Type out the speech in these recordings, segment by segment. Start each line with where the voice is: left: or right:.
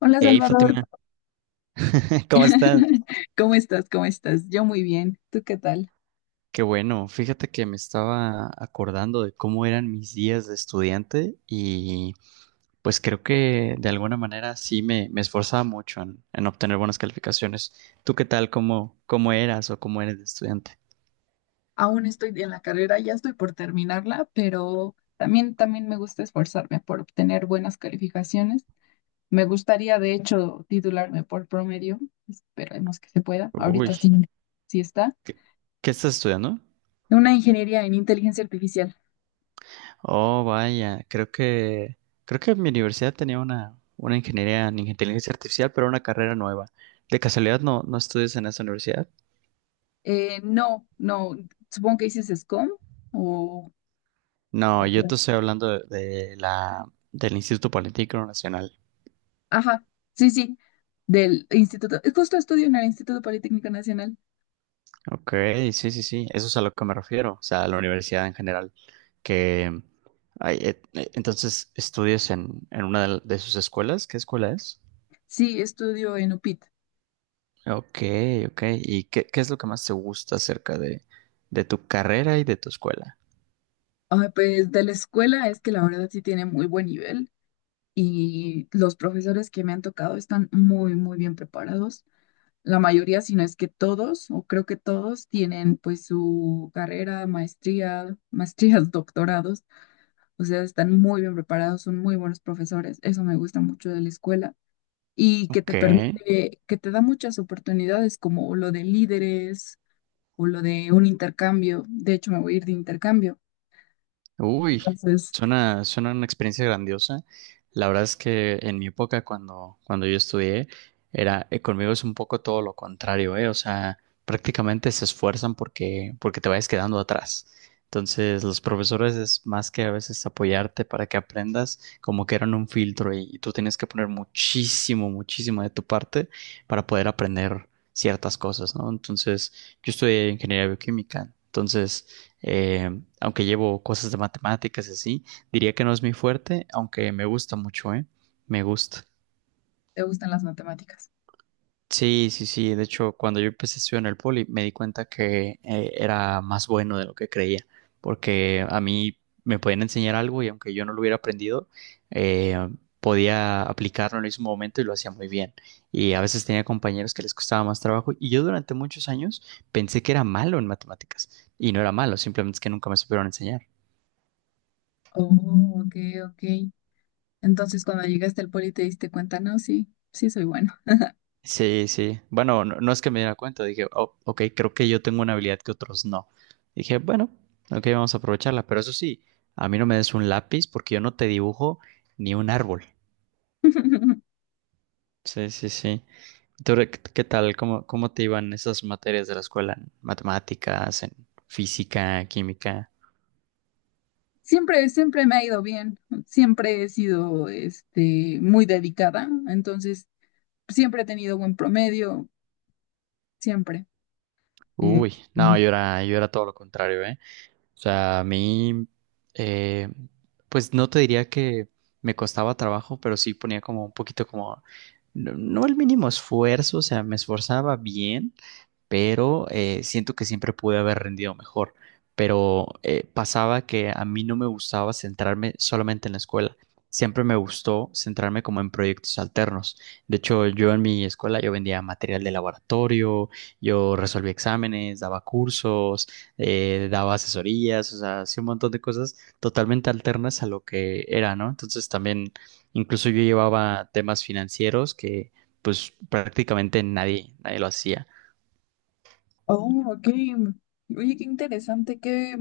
left: Hola
right: Hey
left: Salvador,
right: Fátima, ¿cómo estás?
left: ¿cómo estás? ¿Cómo estás? Yo muy bien, ¿tú qué tal?
right: Qué bueno, fíjate que me estaba acordando de cómo eran mis días de estudiante y pues creo que de alguna manera sí me esforzaba mucho en obtener buenas calificaciones. ¿Tú qué tal? ¿Cómo eras o cómo eres de estudiante?
left: Aún estoy en la carrera, ya estoy por terminarla, pero también me gusta esforzarme por obtener buenas calificaciones. Me gustaría, de hecho, titularme por promedio, esperemos que se pueda,
right: Uy,
left: ahorita sí, sí está.
right: ¿qué, qué estás estudiando?
left: Una ingeniería en inteligencia artificial.
right: Oh, vaya, creo que mi universidad tenía una ingeniería en inteligencia artificial, pero una carrera nueva. ¿De casualidad no estudias en esa universidad?
left: No, no, supongo que dices SCOM o...
right: No, yo
left: o-
right: te estoy hablando del Instituto Politécnico Nacional.
left: Ajá, sí, sí, del instituto, justo estudio en el Instituto Politécnico Nacional.
right: Ok, sí, sí, sí, eso es a lo que me refiero, o sea, a la universidad en general, que ay, entonces estudias en una de sus escuelas, ¿qué escuela es?
left: Sí, estudio en UPIT.
right: Ok, ok, ¿y qué es lo que más te gusta acerca de tu carrera y de tu escuela?
left: Ah, pues de la escuela es que la verdad sí tiene muy buen nivel y los profesores que me han tocado están muy, muy bien preparados. La mayoría, si no es que todos, o creo que todos, tienen pues su carrera, maestría, maestrías, doctorados. O sea, están muy bien preparados, son muy buenos profesores. Eso me gusta mucho de la escuela y que te
right: Ok.
left: permite, que te da muchas oportunidades como lo de líderes o lo de un intercambio. De hecho, me voy a ir de intercambio.
right: Uy,
left: Entonces,
right: suena una experiencia grandiosa. La verdad es que en mi época, cuando yo estudié, conmigo es un poco todo lo contrario, ¿eh? O sea, prácticamente se esfuerzan porque te vayas quedando atrás. Entonces, los profesores es más que a veces apoyarte para que aprendas, como que eran un filtro y tú tienes que poner muchísimo, muchísimo de tu parte para poder aprender ciertas cosas, ¿no? Entonces, yo estudié ingeniería bioquímica, entonces... Aunque llevo cosas de matemáticas y así, diría que no es mi fuerte, aunque me gusta mucho, ¿eh? Me gusta.
left: ¿te gustan las matemáticas?
right: Sí, sí, sí. De hecho, cuando yo empecé a estudiar en el poli, me di cuenta que era más bueno de lo que creía, porque a mí me podían enseñar algo y aunque yo no lo hubiera aprendido, eh, podía aplicarlo en el mismo momento y lo hacía muy bien. Y a veces tenía compañeros que les costaba más trabajo y yo durante muchos años pensé que era malo en matemáticas y no era malo, simplemente es que nunca me supieron enseñar.
left: Oh, ok, ok. Entonces, cuando llegaste al poli te diste cuenta, no, sí, sí soy bueno.
right: Sí, sí. Bueno, no, no es que me diera cuenta. Dije, oh, ok, creo que yo tengo una habilidad que otros no. Dije, bueno, ok, vamos a aprovecharla. Pero eso sí, a mí no me des un lápiz porque yo no te dibujo ni un árbol. Sí, sí, sí. ¿Tú qué tal? ¿Cómo te iban esas materias de la escuela? ¿En matemáticas, en física, química?
left: Siempre, siempre me ha ido bien. Siempre he sido, este, muy dedicada. Entonces, siempre he tenido buen promedio, siempre. Este,
right: Uy, no, yo era todo lo contrario, ¿eh? O sea, a mí, eh, pues no te diría que me costaba trabajo, pero sí ponía como un poquito como, no, no el mínimo esfuerzo, o sea, me esforzaba bien, pero siento que siempre pude haber rendido mejor. Pero pasaba que a mí no me gustaba centrarme solamente en la escuela. Siempre me gustó centrarme como en proyectos alternos. De hecho, yo en mi escuela yo vendía material de laboratorio, yo resolvía exámenes, daba cursos, daba asesorías, o sea, hacía un montón de cosas totalmente alternas a lo que era, ¿no? Entonces también, incluso yo llevaba temas financieros que pues prácticamente nadie lo hacía.
left: oh, ok. Oye, qué interesante. ¿Qué,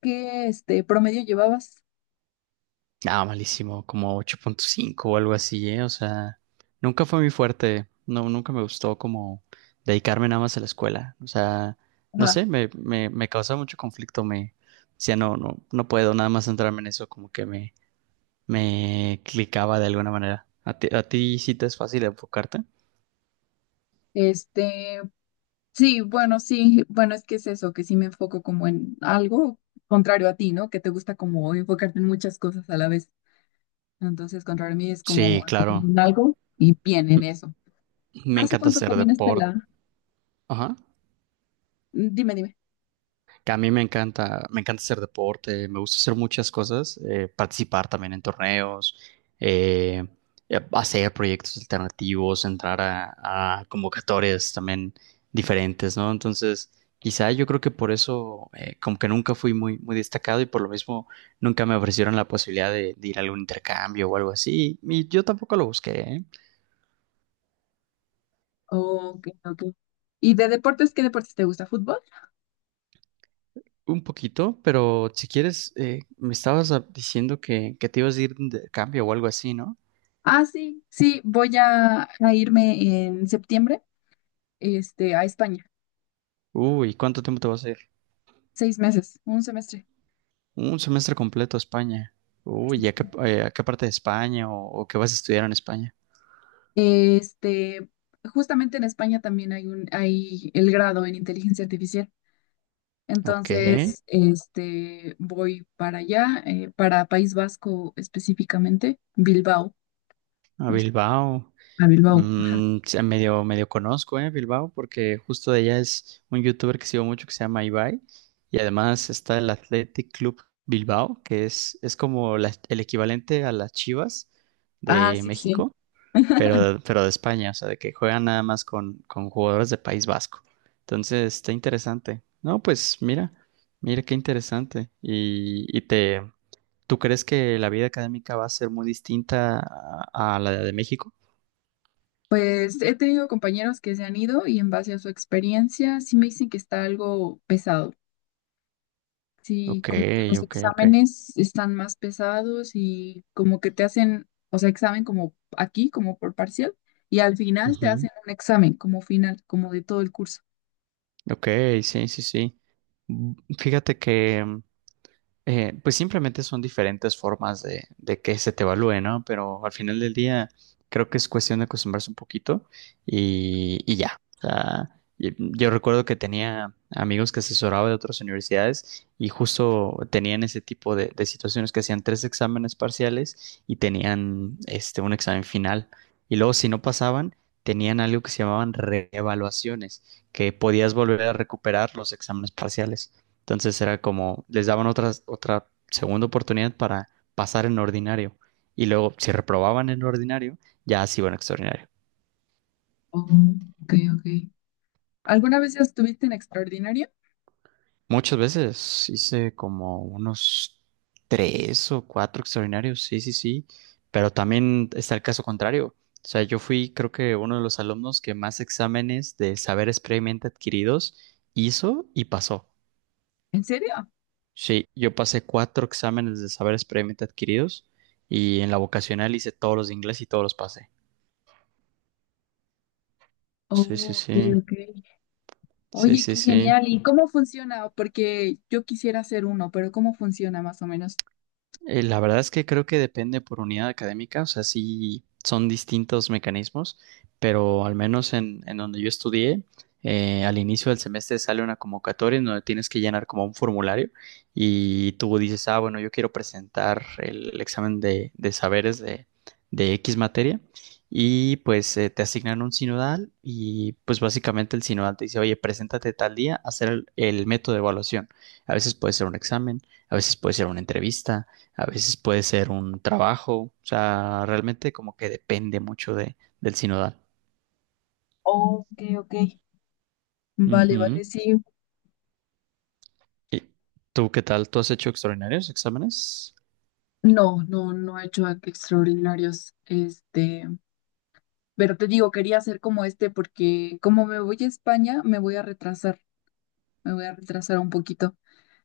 left: qué, este, promedio llevabas?
right: Ah, malísimo, como 8.5 o algo así, ¿eh? O sea, nunca fue muy fuerte, no, nunca me gustó como dedicarme nada más a la escuela, o sea, no
left: Ajá.
right: sé, me causaba mucho conflicto, me decía, no, no, no puedo nada más centrarme en eso, como que me clicaba de alguna manera. ¿A ti sí te es fácil enfocarte?
left: Este, Sí, bueno, sí, bueno, es que es eso, que sí me enfoco como en algo contrario a ti, ¿no? Que te gusta como enfocarte en muchas cosas a la vez. Entonces, contrario a mí es
right: Sí,
left: como enfocarme
right: claro,
left: en algo y bien en eso.
right: me
left: ¿Hace
right: encanta
left: cuánto
right: hacer
left: terminaste
right: deporte,
left: la...?
right: ajá.
left: Mm, dime, dime.
right: Que a mí me encanta hacer deporte, me gusta hacer muchas cosas, participar también en torneos, eh, hacer proyectos alternativos, entrar a convocatorias también diferentes, ¿no? Entonces, quizá yo creo que por eso, como que nunca fui muy, muy destacado y por lo mismo nunca me ofrecieron la posibilidad de ir a algún intercambio o algo así. Y yo tampoco lo busqué, ¿eh?
left: Ok, ok. ¿Y de deportes, qué deportes te gusta? ¿Fútbol?
right: Un poquito, pero si quieres, me estabas diciendo que te ibas a ir de intercambio o algo así, ¿no?
left: Ah, sí, sí, voy a irme en septiembre, este, a España.
right: Uy, ¿cuánto tiempo te vas a ir?
left: Seis meses, un semestre.
right: Un semestre completo a España. Uy, ¿y a qué parte de España o qué vas a estudiar en España?
left: Este, justamente en España también hay un, hay el grado en inteligencia artificial.
right: Ok,
left: Entonces, este, voy para allá, para País Vasco específicamente, Bilbao,
right: a
left: no sé,
right: Bilbao.
left: a Bilbao, ajá.
right: Mm, sí, medio conozco, Bilbao, porque justo de allá es un youtuber que sigo mucho que se llama Ibai. Y además está el Athletic Club Bilbao, que es como el equivalente a las Chivas
left: Ah,
right: de
left: sí, sí.
right: México. pero, pero de España, o sea, de que juegan nada más con jugadores de País Vasco. Entonces, está interesante. No, pues mira qué interesante. ¿Tú crees que la vida académica va a ser muy distinta a la de México?
left: Pues he tenido compañeros que se han ido y en base a su experiencia sí me dicen que está algo pesado. Sí,
right: Ok,
left: como que los
right: ok, ok.
left: exámenes están más pesados y como que te hacen, o sea, examen como aquí, como por parcial, y al final te
right: Ujú.
left: hacen un examen como final, como de todo el curso.
right: Ok, sí, sí, sí. Fíjate que pues simplemente son diferentes formas de que se te evalúe, ¿no? Pero al final del día creo que es cuestión de acostumbrarse un poquito y ya. O sea, yo recuerdo que tenía amigos que asesoraba de otras universidades y justo tenían ese tipo de situaciones que hacían tres exámenes parciales y tenían un examen final. Y luego si no pasaban, tenían algo que se llamaban reevaluaciones, que podías volver a recuperar los exámenes parciales. Entonces era como, les daban otra segunda oportunidad para pasar en ordinario. Y luego, si reprobaban en ordinario, ya se iban a extraordinario.
left: Oh, ok, ok. ¿Alguna vez ya estuviste en extraordinaria?
right: Muchas veces hice como unos tres o cuatro extraordinarios, sí, sí, sí. Pero también está el caso contrario. O sea, yo fui, creo que uno de los alumnos que más exámenes de saberes previamente adquiridos hizo y pasó.
left: ¿En serio?
right: Sí, yo pasé cuatro exámenes de saberes previamente adquiridos y en la vocacional hice todos los de inglés y todos los pasé. Sí, sí,
left: Oh, ok,
right: sí,
left: ok.
right: sí,
left: Oye,
right: sí,
left: qué
right: sí.
left: genial. ¿Y cómo funciona? Porque yo quisiera hacer uno, pero ¿cómo funciona más o menos?
right: La verdad es que creo que depende por unidad académica, o sea, sí son distintos mecanismos, pero al menos en donde yo estudié, al inicio del semestre sale una convocatoria en donde tienes que llenar como un formulario y tú dices, ah, bueno, yo quiero presentar el examen de saberes de X materia y pues te asignan un sinodal y pues básicamente el sinodal te dice, oye, preséntate tal día a hacer el método de evaluación. A veces puede ser un examen, a veces puede ser una entrevista, a veces puede ser un trabajo, o sea, realmente como que depende mucho del sinodal.
left: Oh, ok, ok. Vale,
right: Ujú.
left: vale, sí.
right: ¿Y tú qué tal? ¿Tú has hecho extraordinarios exámenes?
left: No, no, no he hecho extraordinarios. Este. Pero te digo, quería hacer como este porque como me voy a España, me voy a retrasar, me voy a retrasar un poquito.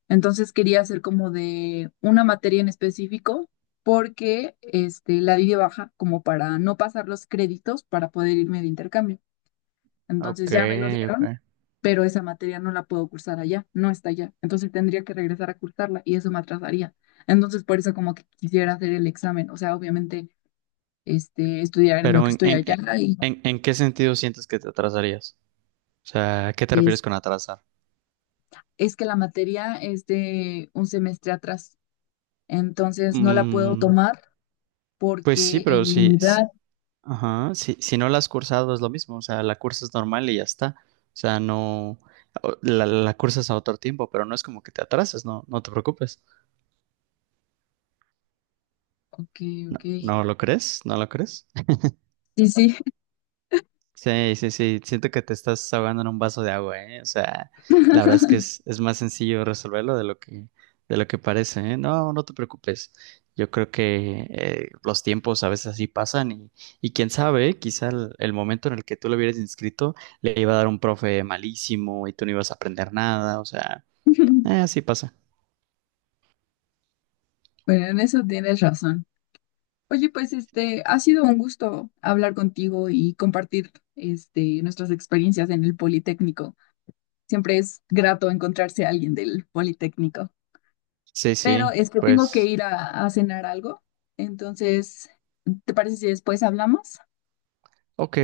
left: Entonces quería hacer como de una materia en específico porque este, la di de baja como para no pasar los créditos para poder irme de intercambio.
right: Ok,
left: Entonces ya me lo dieron,
right: ok.
left: pero esa materia no la puedo cursar allá, no está allá. Entonces tendría que regresar a cursarla y eso me atrasaría. Entonces por eso como que quisiera hacer el examen, o sea, obviamente este, estudiar en lo
right: Pero
left: que estoy allá
right: ¿en qué sentido sientes que te atrasarías? O sea, ¿a qué te
left: y...
right: refieres con atrasar?
left: es que la materia es de un semestre atrás, entonces no la puedo
right: Mm,
left: tomar
right: pues sí,
left: porque
right: pero
left: en mi unidad,
right: ajá, si no la has cursado es lo mismo, o sea, la cursas normal y ya está. O sea, no, la cursas a otro tiempo, pero no es como que te atrases, no, no te preocupes.
left: ok,
right: No,
left: ok,
right: ¿no lo crees? ¿No lo crees?
left: sí, sí.
right: Sí, sí, sí. Siento que te estás ahogando en un vaso de agua, ¿eh? O sea, la verdad es que es más sencillo resolverlo de lo que parece, ¿eh? No, no te preocupes. Yo creo que los tiempos a veces así pasan y quién sabe, quizá el momento en el que tú lo hubieras inscrito le iba a dar un profe malísimo y tú no ibas a aprender nada, o sea, así pasa.
left: Bueno, en eso tienes razón. Oye, pues este, ha sido un gusto hablar contigo y compartir este, nuestras experiencias en el Politécnico. Siempre es grato encontrarse a alguien del Politécnico.
right: Sí,
left: Pero
right: sí,
left: es que tengo que
right: pues,
left: ir a cenar algo. Entonces, ¿te parece si después hablamos?
right: ok,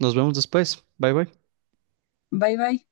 right: nos vemos después. Bye, bye.
left: Bye bye.